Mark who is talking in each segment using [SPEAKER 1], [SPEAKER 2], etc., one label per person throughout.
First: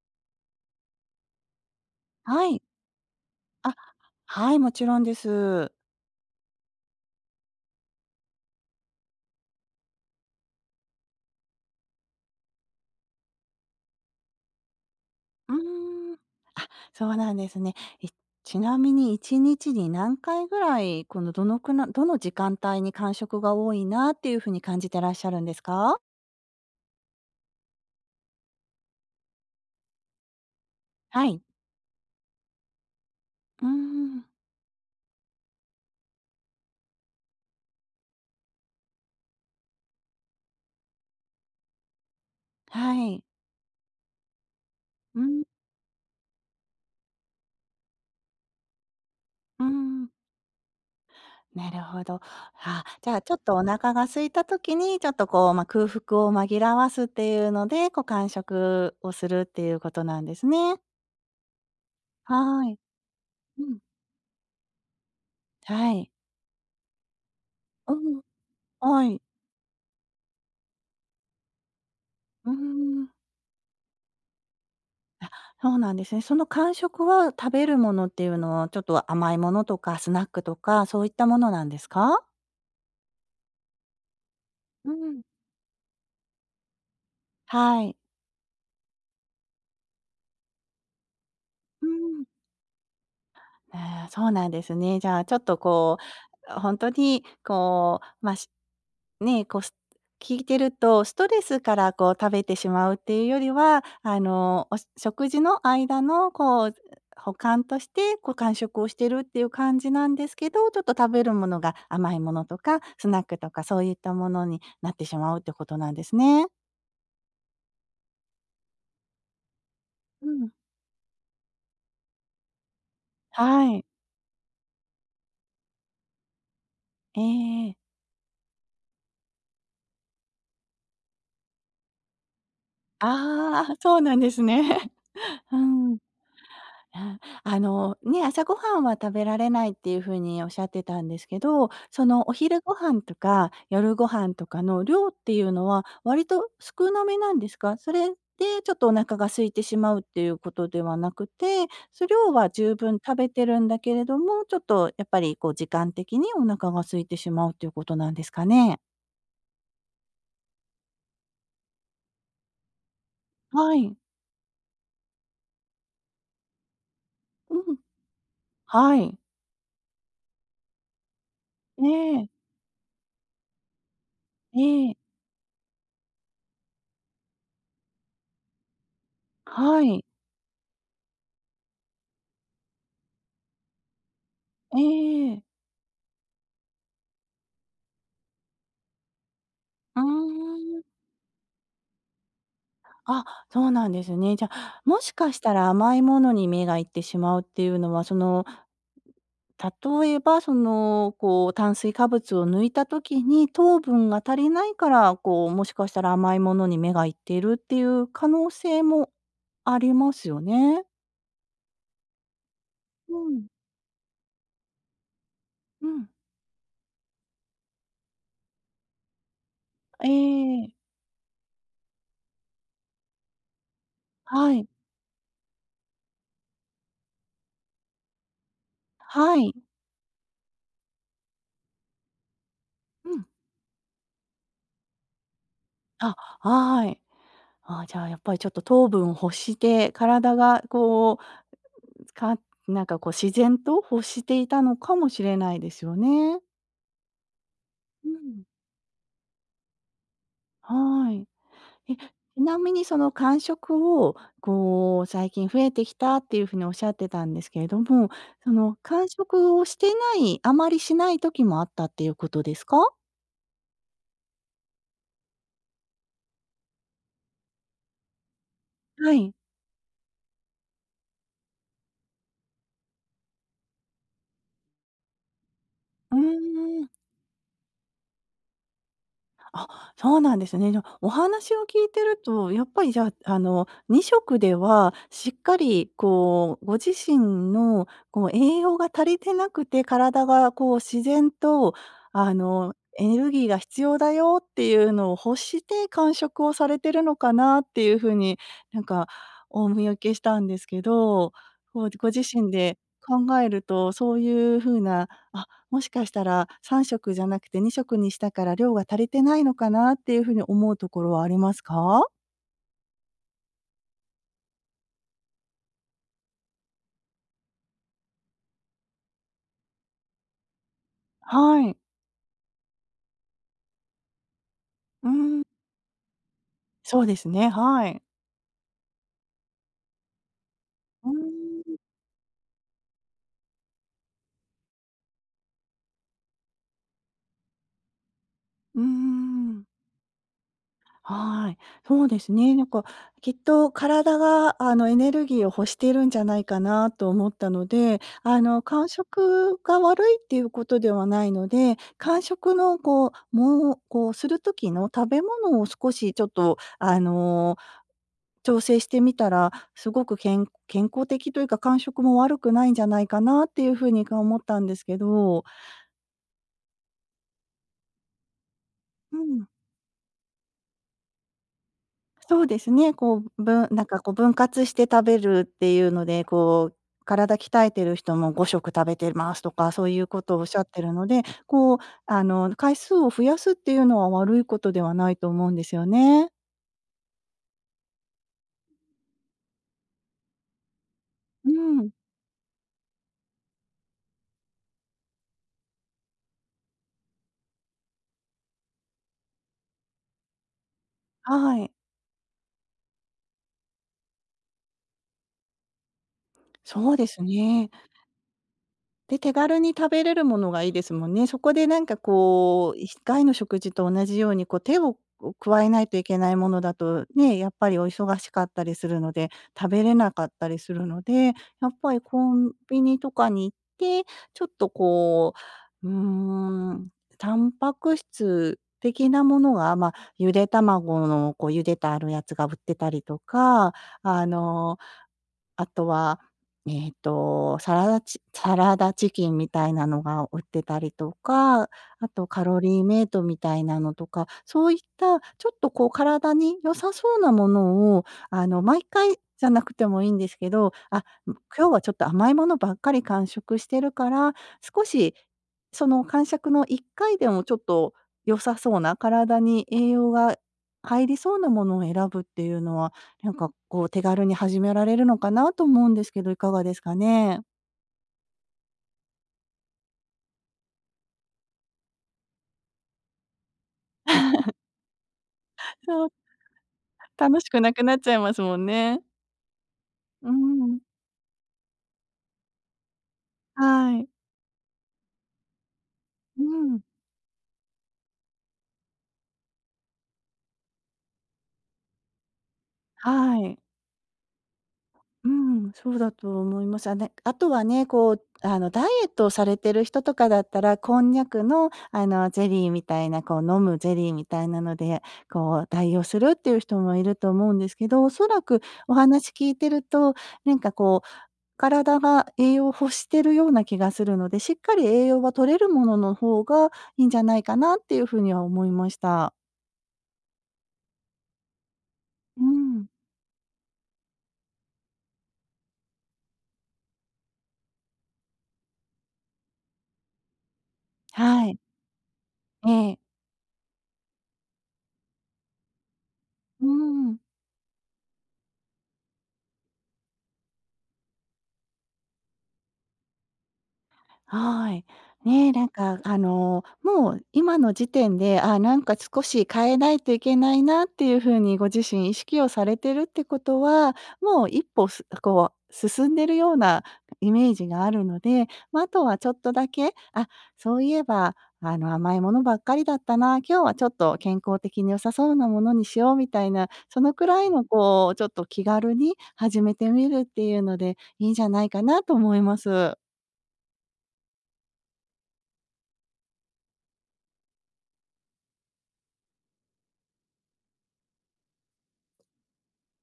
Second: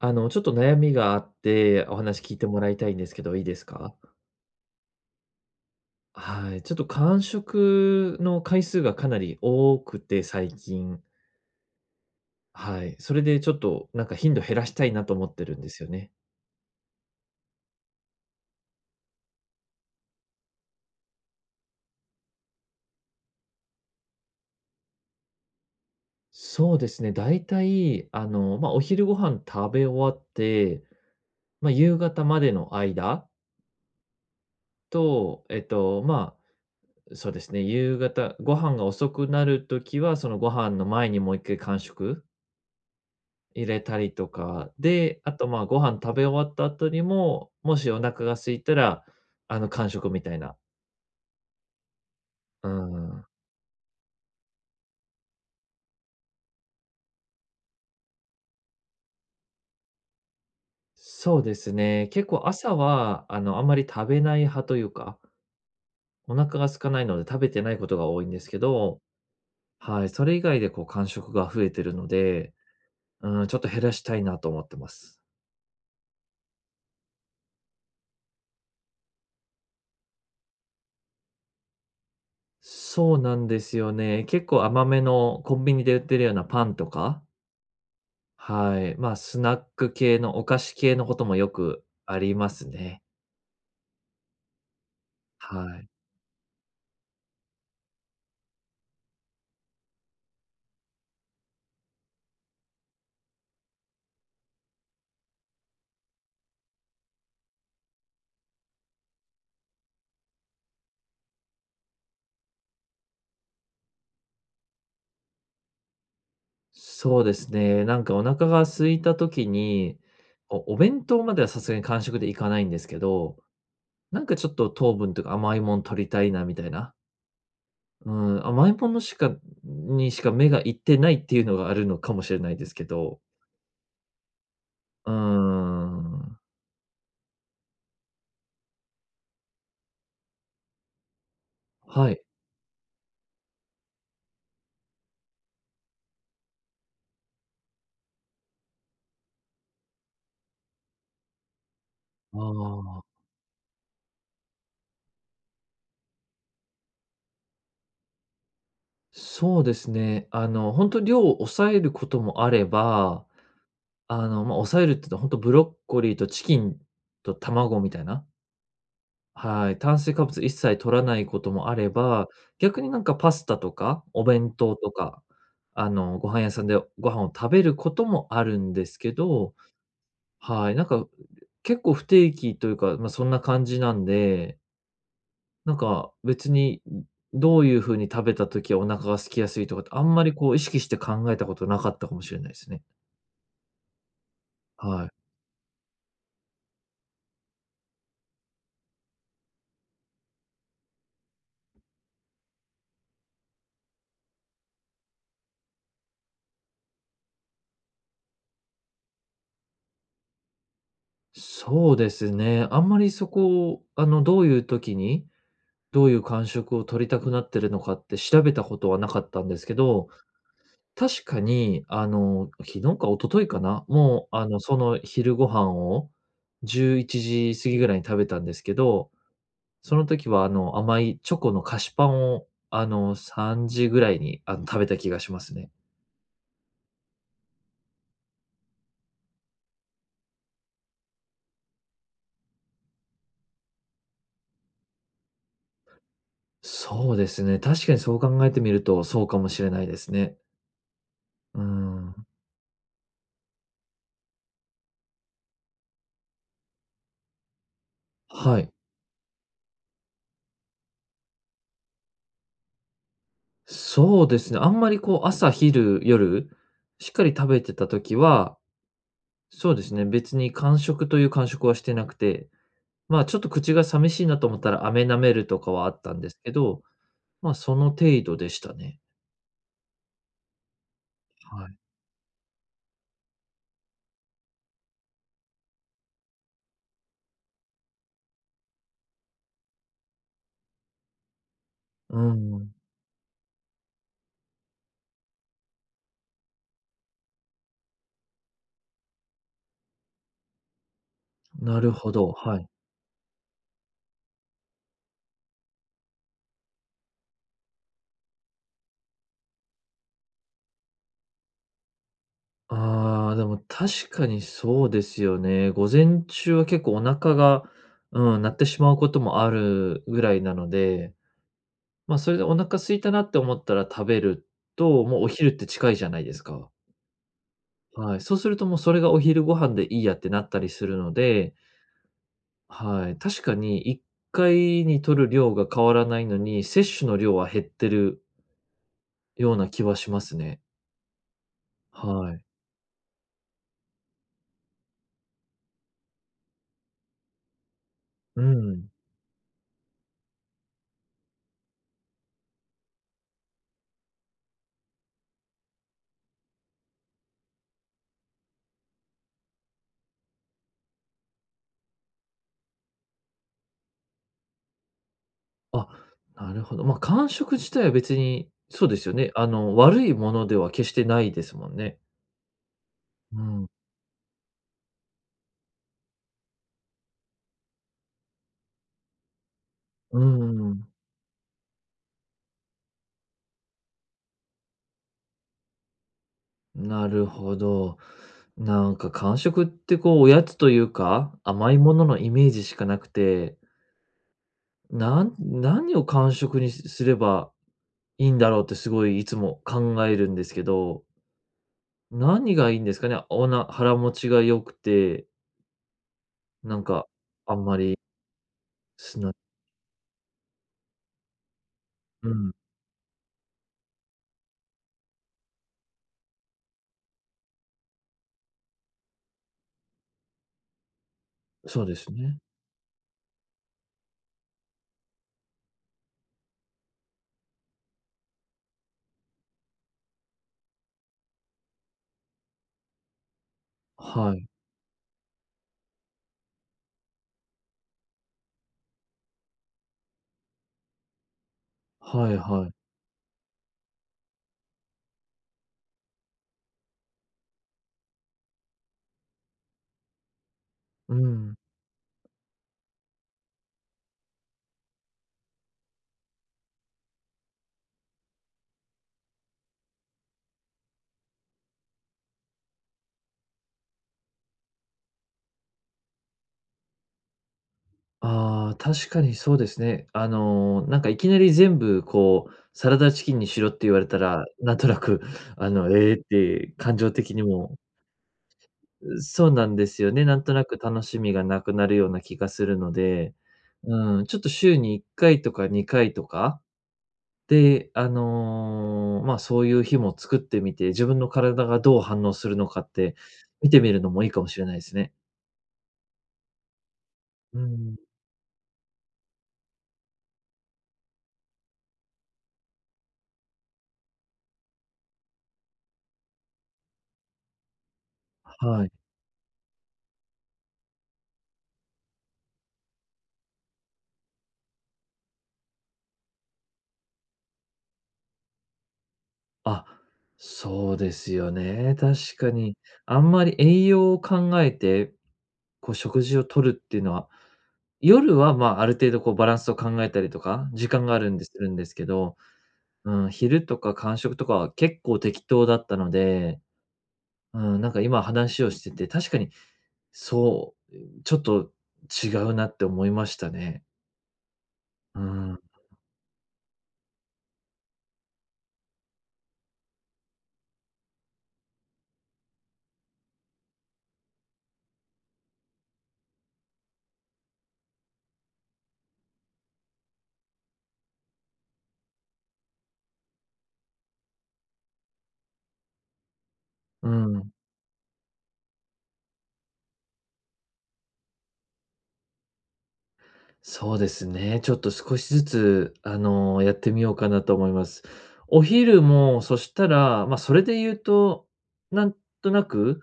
[SPEAKER 1] ちょっと悩みがあって、お話聞いて
[SPEAKER 2] は
[SPEAKER 1] も
[SPEAKER 2] い。
[SPEAKER 1] らいたいんですけど、いいです
[SPEAKER 2] あ、
[SPEAKER 1] か？
[SPEAKER 2] はい、もちろんです。
[SPEAKER 1] はい、ちょっと間食の回数がかなり多くて、最近。はい。それでちょっと、なんか頻度減らしたいなと思って
[SPEAKER 2] う
[SPEAKER 1] るんですよね。
[SPEAKER 2] ーん、そうなんですね。いちなみに1日にちに何回ぐらい、このどのくなどの時間帯に間食が多いなっていう風に感じてらっしゃるんですか？
[SPEAKER 1] そうですね、だいたい、まあ、お昼ご飯食べ終わって、
[SPEAKER 2] はい。
[SPEAKER 1] まあ、夕方までの間
[SPEAKER 2] うーん、
[SPEAKER 1] と、まあ、そうですね、夕方ご飯が遅くなるときは、そのご飯の前にもう一回間食
[SPEAKER 2] はい。
[SPEAKER 1] 入れたりとか、
[SPEAKER 2] う
[SPEAKER 1] で、あ
[SPEAKER 2] ん。
[SPEAKER 1] と、ま、ご飯食べ終わった後にも、もしお腹が空いたら、
[SPEAKER 2] う
[SPEAKER 1] 間
[SPEAKER 2] ん。
[SPEAKER 1] 食みたいな。
[SPEAKER 2] なるほど。
[SPEAKER 1] うー
[SPEAKER 2] じゃあ、
[SPEAKER 1] ん。
[SPEAKER 2] ちょっとお腹が空いた時に、ちょっとこう、ま、空腹を紛らわすっていうので、こう間食をするっていうことなんですね。
[SPEAKER 1] そうですね。結構
[SPEAKER 2] は
[SPEAKER 1] 朝
[SPEAKER 2] い。
[SPEAKER 1] は、あ
[SPEAKER 2] う
[SPEAKER 1] んま
[SPEAKER 2] ん。
[SPEAKER 1] り食べない派というか、
[SPEAKER 2] はい。
[SPEAKER 1] お腹が空かないので食べてないこ
[SPEAKER 2] う
[SPEAKER 1] とが
[SPEAKER 2] ん。
[SPEAKER 1] 多いんですけど、
[SPEAKER 2] はい。
[SPEAKER 1] はい、それ以外でこう間食が増えてるの
[SPEAKER 2] う
[SPEAKER 1] で、
[SPEAKER 2] ーん、
[SPEAKER 1] うん、ちょっと減らしたいなと思ってます。
[SPEAKER 2] そうなんですね。その間食は、食べるものっていうのは、ちょっと甘いものとかスナックとか、そういったものなんですか？
[SPEAKER 1] そうなんですよね。結構甘
[SPEAKER 2] う
[SPEAKER 1] め
[SPEAKER 2] ん。
[SPEAKER 1] のコンビニで売ってるようなパンとか。
[SPEAKER 2] はい。
[SPEAKER 1] はい。まあ、スナック系のお菓子系のこともよく
[SPEAKER 2] う
[SPEAKER 1] あ
[SPEAKER 2] ん。
[SPEAKER 1] りますね。
[SPEAKER 2] あーそうなんですね。じゃあ、ちょっと
[SPEAKER 1] はい。
[SPEAKER 2] こう、本当にこう、ま、しね、こう、す聞いてると、ストレスからこう食べてしまうっていうよりは、あの、お食事の間のこう、補完として、こう間食をしてるっていう感じなんですけど、ちょっと食べるものが甘いものとか、スナックとかそういったものになってしまうってことなんですね。
[SPEAKER 1] そうですね。なんかお腹が空いた時に、
[SPEAKER 2] うん。
[SPEAKER 1] お弁当まではさすがに間食でいかないんですけど、
[SPEAKER 2] はい。
[SPEAKER 1] なんかちょっと糖分とか甘いもん取りたいなみたいな。
[SPEAKER 2] ええ。ええ。
[SPEAKER 1] うん、甘いものにしか目がいってないっていうのがあるのかもしれないですけど。
[SPEAKER 2] ああー、そうなんですね。
[SPEAKER 1] うー
[SPEAKER 2] うん。
[SPEAKER 1] ん。
[SPEAKER 2] あ、あの、ね、朝ごはんは食べられないっていうふうにおっしゃってたんですけど、そ
[SPEAKER 1] はい。
[SPEAKER 2] のお昼ご飯とか夜ご飯とかの量っていうのは割と少なめなんですか？それでちょっとお腹が空いてしまうっていうことではなくて、量
[SPEAKER 1] あ
[SPEAKER 2] は十分
[SPEAKER 1] あ。
[SPEAKER 2] 食べてるんだけれども、ちょっとやっぱりこう時間的にお腹が空いてしまうっていうことなんですかね？
[SPEAKER 1] そうですね。本当量を抑えることもあれば、
[SPEAKER 2] はい。
[SPEAKER 1] ま、抑えるって言うと、ほんとブロッコリーとチキンと
[SPEAKER 2] うん。
[SPEAKER 1] 卵みたいな、
[SPEAKER 2] はい。
[SPEAKER 1] はい、炭水化物一切摂らないこともあ
[SPEAKER 2] え
[SPEAKER 1] れ
[SPEAKER 2] え。
[SPEAKER 1] ば、逆になんかパスタとか、お弁当
[SPEAKER 2] え
[SPEAKER 1] と
[SPEAKER 2] え。
[SPEAKER 1] か、ご飯屋さんでご飯を食べることもあるんですけど、
[SPEAKER 2] はい。
[SPEAKER 1] はい、なんか、結構不定期というか、ま、そんな感じなんで、
[SPEAKER 2] ええ。
[SPEAKER 1] なんか別に、どういう風に食べた時はお腹が空きやすいとかって、
[SPEAKER 2] う
[SPEAKER 1] あんまりこう意
[SPEAKER 2] ー
[SPEAKER 1] 識
[SPEAKER 2] ん。
[SPEAKER 1] して考えたことなかったかもしれないですね。
[SPEAKER 2] あ、そうなんですね。じゃあ、も
[SPEAKER 1] は
[SPEAKER 2] し
[SPEAKER 1] い。
[SPEAKER 2] かしたら甘いものに目がいってしまうっていうのは、例えば、炭水化物を抜いた時に糖分が足りないから、こう、もしかしたら甘いものに目がいっているっていう可能性もありますよね。
[SPEAKER 1] そうですね。あんまりそ
[SPEAKER 2] うん。
[SPEAKER 1] こを、どういう時に、
[SPEAKER 2] う
[SPEAKER 1] ど
[SPEAKER 2] ん。
[SPEAKER 1] ういう感触を取りたくなってるのかって調べたことはなかったんですけ
[SPEAKER 2] え
[SPEAKER 1] ど、
[SPEAKER 2] え。
[SPEAKER 1] 確かに、昨日か一昨日かな、もう、
[SPEAKER 2] はい。
[SPEAKER 1] その昼ご飯を11時過ぎぐらいに食べたんですけど、
[SPEAKER 2] はい。
[SPEAKER 1] その時は、甘いチョコの菓子パンを、
[SPEAKER 2] うん。
[SPEAKER 1] 3時ぐらいに、食べた気がしますね。
[SPEAKER 2] あ、はい。ああ、じゃあ、やっぱりちょっと糖分を欲して、体がこうかなんかこう自然と欲していたのかもしれないですよね。
[SPEAKER 1] そうですね。確かに
[SPEAKER 2] う
[SPEAKER 1] そう
[SPEAKER 2] ん。
[SPEAKER 1] 考えてみると、そうかもしれないですね。
[SPEAKER 2] はい。
[SPEAKER 1] う
[SPEAKER 2] え、
[SPEAKER 1] ん。
[SPEAKER 2] ちなみにその間食をこう最近増えてきたっていうふうにおっしゃってたんですけれども、そ
[SPEAKER 1] はい。
[SPEAKER 2] の間食をしてない、あまりしない時もあったっていうことですか？
[SPEAKER 1] そうですね、あんまりこう朝昼夜、しっかり食べてた時は、
[SPEAKER 2] はい。
[SPEAKER 1] そうですね、別に間食という間食はしてなくて、まあ、ちょっと口が寂しいなと思ったら飴舐めるとかはあった
[SPEAKER 2] う
[SPEAKER 1] んですけ
[SPEAKER 2] ー
[SPEAKER 1] ど、
[SPEAKER 2] ん。
[SPEAKER 1] まあ、その程度でしたね。
[SPEAKER 2] あ、そうなんですね。じゃ、お話を
[SPEAKER 1] はい。
[SPEAKER 2] 聞いてると、やっぱりじゃあ、あの、2食ではしっかりこう、ご自身のこう、栄養が足りてなくて、体がこう自然と、
[SPEAKER 1] う
[SPEAKER 2] あの、
[SPEAKER 1] ん、
[SPEAKER 2] エネルギーが必要だよっていうのを欲して間食をされてるのかなっていうふうに、なんかお見受けしたんですけど、
[SPEAKER 1] な
[SPEAKER 2] こう、
[SPEAKER 1] る
[SPEAKER 2] ご
[SPEAKER 1] ほ
[SPEAKER 2] 自
[SPEAKER 1] ど、
[SPEAKER 2] 身
[SPEAKER 1] はい。
[SPEAKER 2] で考えると、そういうふうな、あ、もしかしたら3食じゃなくて2食にしたから量が足りてないのかなっていうふうに思うところはありますか？
[SPEAKER 1] ああ、でも確かにそうですよね。午前中は結構お腹が、うん、鳴ってしまうこともあるぐらいなので、
[SPEAKER 2] はい。
[SPEAKER 1] まあ、それでお腹空いたなって思ったら食べると、
[SPEAKER 2] う
[SPEAKER 1] もうお
[SPEAKER 2] ん。
[SPEAKER 1] 昼って近いじゃないですか。
[SPEAKER 2] そうですね、はい。
[SPEAKER 1] はい。そうするともうそれがお昼ご飯でいいやってなったりする
[SPEAKER 2] うー
[SPEAKER 1] ので、
[SPEAKER 2] ん。
[SPEAKER 1] はい。確かに1回に摂る量が変わらないのに、摂取の量は減ってる
[SPEAKER 2] うー
[SPEAKER 1] よう
[SPEAKER 2] ん。
[SPEAKER 1] な気はしますね。
[SPEAKER 2] はい。そうです
[SPEAKER 1] はい。
[SPEAKER 2] ね。なんか、きっと体が、あの、エネルギーを欲しているんじゃないかなと思ったので、あ
[SPEAKER 1] う
[SPEAKER 2] の、間
[SPEAKER 1] ん。
[SPEAKER 2] 食が悪いっていうことではないので、間食のこう、もう、こうする時の食べ物を少しちょっと、あの調整してみたら、すごく健康的というか、感触も悪くないんじゃないかなっていう風にか思ったんですけど。
[SPEAKER 1] あ、なるほど。まあ、間食自体は別に、そうですよ
[SPEAKER 2] う
[SPEAKER 1] ね。
[SPEAKER 2] ん、
[SPEAKER 1] 悪いものでは決してないですもんね。
[SPEAKER 2] そうですね、こう、
[SPEAKER 1] う
[SPEAKER 2] ぶん
[SPEAKER 1] ん。
[SPEAKER 2] なんかこう分割して食べるっていうので、こう、体鍛えてる人も5食食べてますとか、そういう
[SPEAKER 1] う
[SPEAKER 2] ことをおっしゃって
[SPEAKER 1] ん。
[SPEAKER 2] るので、こう、あの、回数を増やすっていうのは悪いことではないと思うんですよね。
[SPEAKER 1] なるほど。なんか間食ってこうおやつというか、
[SPEAKER 2] う
[SPEAKER 1] 甘い
[SPEAKER 2] ん、
[SPEAKER 1] もののイメージしかなくて、何を間食にすすればいいんだろうってすごいいつも考えるんですけど、
[SPEAKER 2] はい。
[SPEAKER 1] 何がいいんですかね？腹持ちが良くて、なん
[SPEAKER 2] そうで
[SPEAKER 1] か
[SPEAKER 2] す
[SPEAKER 1] あん
[SPEAKER 2] ね。
[SPEAKER 1] まり
[SPEAKER 2] で、
[SPEAKER 1] す
[SPEAKER 2] 手
[SPEAKER 1] な
[SPEAKER 2] 軽に食べれるものがいいですもんね。そこでなんか
[SPEAKER 1] うん、
[SPEAKER 2] こう、1回の食事と同じようにこう手を加えないといけないものだと、ね、やっぱりお忙しかったりするので、食べれなかったりするので、やっ
[SPEAKER 1] そう
[SPEAKER 2] ぱ
[SPEAKER 1] で
[SPEAKER 2] り
[SPEAKER 1] す
[SPEAKER 2] コ
[SPEAKER 1] ね。
[SPEAKER 2] ンビニとかに行って、ちょっとこう、うーん、タンパク質的なものが、まあ、ゆで卵のこう茹でてあるやつが売ってたりとか、あ
[SPEAKER 1] はい、
[SPEAKER 2] のあとは、えっと、サラダチキンみたいなのが売ってたりとか、あと
[SPEAKER 1] はい
[SPEAKER 2] カロ
[SPEAKER 1] はい。
[SPEAKER 2] リーメイトみたいなのとか、そういったちょっとこう体に良さそうなものを、あの、毎回じゃなくてもいいんですけど、
[SPEAKER 1] うん。
[SPEAKER 2] 今日はちょっと甘いものばっかり間食してるから、少しその間食の1回でもちょっと良さそうな、体に栄養が入りそうなものを選ぶっていうのはなんかこう手軽に始められるのかなと思うんですけど、いかがですかね？
[SPEAKER 1] ああ、確かにそうですね。なんかいきなり全部こう、サラダチキンにしろって言われたら、なんとなく、
[SPEAKER 2] そ
[SPEAKER 1] え
[SPEAKER 2] う、
[SPEAKER 1] えって感情的
[SPEAKER 2] 楽
[SPEAKER 1] に
[SPEAKER 2] しくな
[SPEAKER 1] も、
[SPEAKER 2] くなっちゃいますもんね。
[SPEAKER 1] そうなんですよね。
[SPEAKER 2] う
[SPEAKER 1] なんとなく
[SPEAKER 2] ん。
[SPEAKER 1] 楽しみがなくなるような気がするので、
[SPEAKER 2] はい。
[SPEAKER 1] うん、ちょっと週に1回とか2回と
[SPEAKER 2] う
[SPEAKER 1] か、
[SPEAKER 2] ん。
[SPEAKER 1] で、まあ、そういう日も作ってみて、自分の体がどう反応するのかって
[SPEAKER 2] はい。
[SPEAKER 1] 見てみるのもいいかもしれないですね。
[SPEAKER 2] うん、そうだと思います。あと
[SPEAKER 1] う
[SPEAKER 2] はね、
[SPEAKER 1] ん、
[SPEAKER 2] こう、あの、ダイエットをされてる人とかだったら、こんにゃくの、あの、ゼリーみたいな、こう飲むゼリーみたいなので、こう代用するっていう人もいると思うんですけど、おそらく
[SPEAKER 1] はい。
[SPEAKER 2] お話聞いてると、なんかこう体が栄養を欲してるような気がするので、しっかり栄養は取れるものの方がいいんじゃないかなっていうふうには思いました。
[SPEAKER 1] あ、そうですよね。確
[SPEAKER 2] う
[SPEAKER 1] かに。
[SPEAKER 2] ん。
[SPEAKER 1] あんまり栄養を考えて、こう食事を取るっていうのは、夜は、まあ、ある程度こうバランスを考えたりとか、時間があるんで
[SPEAKER 2] は
[SPEAKER 1] す
[SPEAKER 2] い。
[SPEAKER 1] るんですけど、
[SPEAKER 2] ええ。
[SPEAKER 1] うん、昼とか間食とかは結構適当だったので、
[SPEAKER 2] うん。
[SPEAKER 1] うん、なんか今話をしてて、確かにそう、ちょっと違うなって思いましたね。
[SPEAKER 2] はい。
[SPEAKER 1] う
[SPEAKER 2] ねえ、
[SPEAKER 1] ん、
[SPEAKER 2] なんかあの、もう今の時点で、なんか少し変えないといけないなっていう風にご自身意識をされてるってことは、もう一歩こう進んでるようなイメージがあるので、ま、あとはちょっとだけ、あ、そういえば、あの、甘いものばっかりだったな、今日はちょっと健康的に良さそうなものにしようみたいな、そ
[SPEAKER 1] う
[SPEAKER 2] のくらい
[SPEAKER 1] ん。
[SPEAKER 2] のこう、ちょっと気軽に始めてみるっていうので、いいんじゃないかなと思います。
[SPEAKER 1] そうですね。ちょっと少しずつ、やってみようかなと思います。お昼も、そしたら、まあ、それで言うと、なんとなく、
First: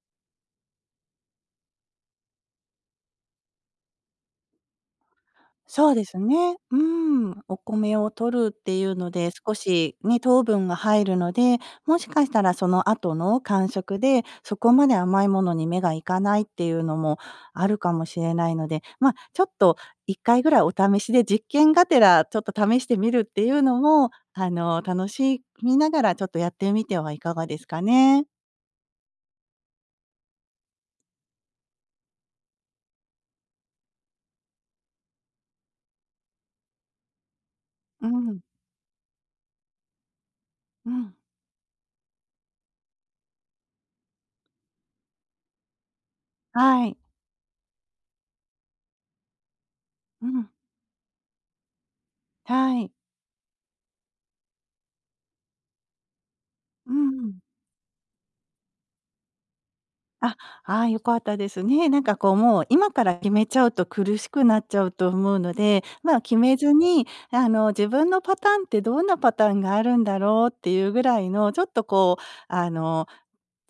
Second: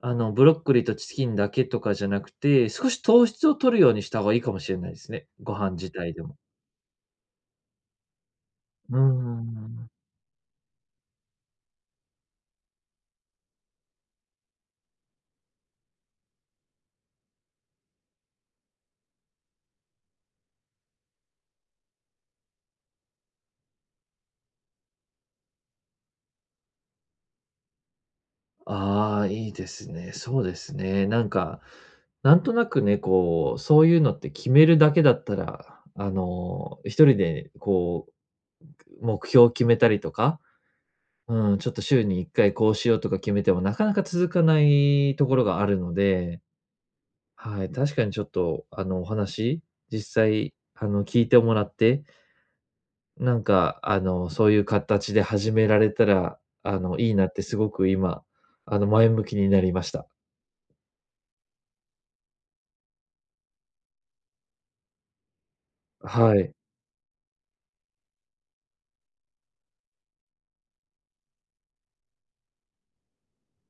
[SPEAKER 1] ブロッコリーとチキンだけとかじゃなくて、少し糖質を摂るようにした方がいいかもしれないですね。ご飯自
[SPEAKER 2] そうで
[SPEAKER 1] 体
[SPEAKER 2] す
[SPEAKER 1] でも。
[SPEAKER 2] ね。うん。お米を取るっていう
[SPEAKER 1] うー
[SPEAKER 2] ので、少
[SPEAKER 1] ん。
[SPEAKER 2] しね、糖分が入るので、もしかしたらその後の間食で、そこまで甘いものに目がいかないっていうのもあるかもしれないので、まあ、ちょっと1回ぐらいお試しで実験がてらちょっと試してみるっていうのも、あの、楽しみながらちょっとやってみてはいかがですかね。
[SPEAKER 1] ああ、いいですね。そうですね。なんか、なんとなくね、こう、そういうのって決めるだけだったら、一人で
[SPEAKER 2] う
[SPEAKER 1] こう、
[SPEAKER 2] ん。
[SPEAKER 1] 目標を決めたりとか、
[SPEAKER 2] うん。
[SPEAKER 1] うん、ちょっと週に1回こうしようとか決めても、なかなか続かないところがあるので、
[SPEAKER 2] はい。
[SPEAKER 1] はい、確かにちょっと、お話、実
[SPEAKER 2] うん。
[SPEAKER 1] 際、聞いてもらって、
[SPEAKER 2] はい。
[SPEAKER 1] なんか、そういう形で始められたら、
[SPEAKER 2] う
[SPEAKER 1] いいなっ
[SPEAKER 2] ん。
[SPEAKER 1] てすごく今、前向きになりました。
[SPEAKER 2] あ、ああ、良かったですね。なんかこう、もう今から決めちゃうと苦しくなっちゃうと思うので、ま、
[SPEAKER 1] は
[SPEAKER 2] 決
[SPEAKER 1] い。
[SPEAKER 2] めずに、あの、自分のパターンってどんなパターンがあるんだろうっていうぐらいの、ちょっとこう、あの、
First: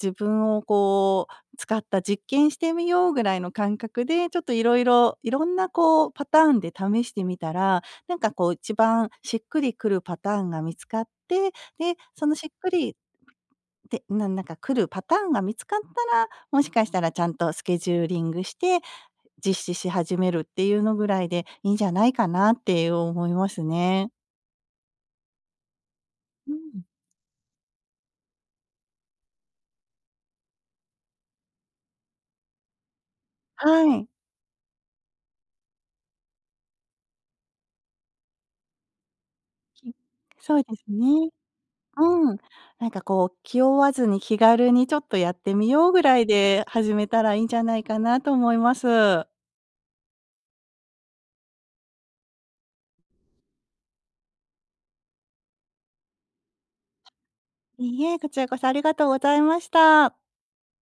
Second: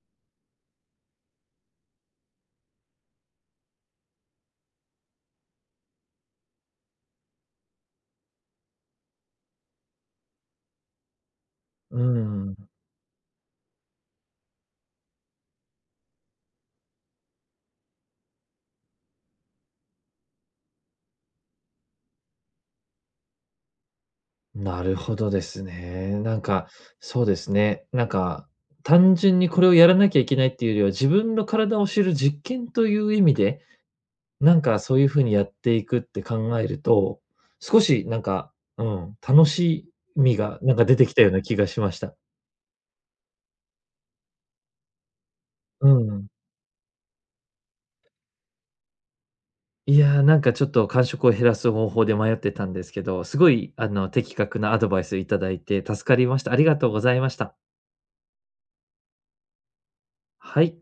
[SPEAKER 2] 自分をこう、使った実験してみようぐらいの感覚で、ちょっといろんなこうパターンで試してみたら、なんかこう一番しっくりくるパターンが見つかって、で、
[SPEAKER 1] う
[SPEAKER 2] そのしっ
[SPEAKER 1] ん、
[SPEAKER 2] くりで、ななんか来るパターンが見つかったら、もしかしたらちゃんとスケジューリングして、実施し始めるっていうのぐらいでいいんじゃないかなって思いますね。
[SPEAKER 1] なるほどですね。なん
[SPEAKER 2] う
[SPEAKER 1] か、
[SPEAKER 2] ん。
[SPEAKER 1] そうですね。なんか、単純にこれをやらなきゃいけないっていうよりは、自分の体を知る実験という意味で、
[SPEAKER 2] はい。
[SPEAKER 1] なんか、そういう風にやっていくって考えると、少しなんか、うん、楽し
[SPEAKER 2] き
[SPEAKER 1] み
[SPEAKER 2] そ
[SPEAKER 1] が
[SPEAKER 2] う
[SPEAKER 1] な
[SPEAKER 2] で
[SPEAKER 1] ん
[SPEAKER 2] す
[SPEAKER 1] か出てきた
[SPEAKER 2] ね。
[SPEAKER 1] ような気がしました。
[SPEAKER 2] うん。なんかこう、気負わずに気軽にちょっとやってみ
[SPEAKER 1] う
[SPEAKER 2] ようぐらい
[SPEAKER 1] ん。
[SPEAKER 2] で始めたらいいんじゃないかなと思います。
[SPEAKER 1] いや、なんかちょっと間食を減らす方法で迷ってたんですけど、すごい的確なアドバイスいただいて助かりました。ありがとうございました。
[SPEAKER 2] いいえ、こちらこそありがとうございました。
[SPEAKER 1] はい。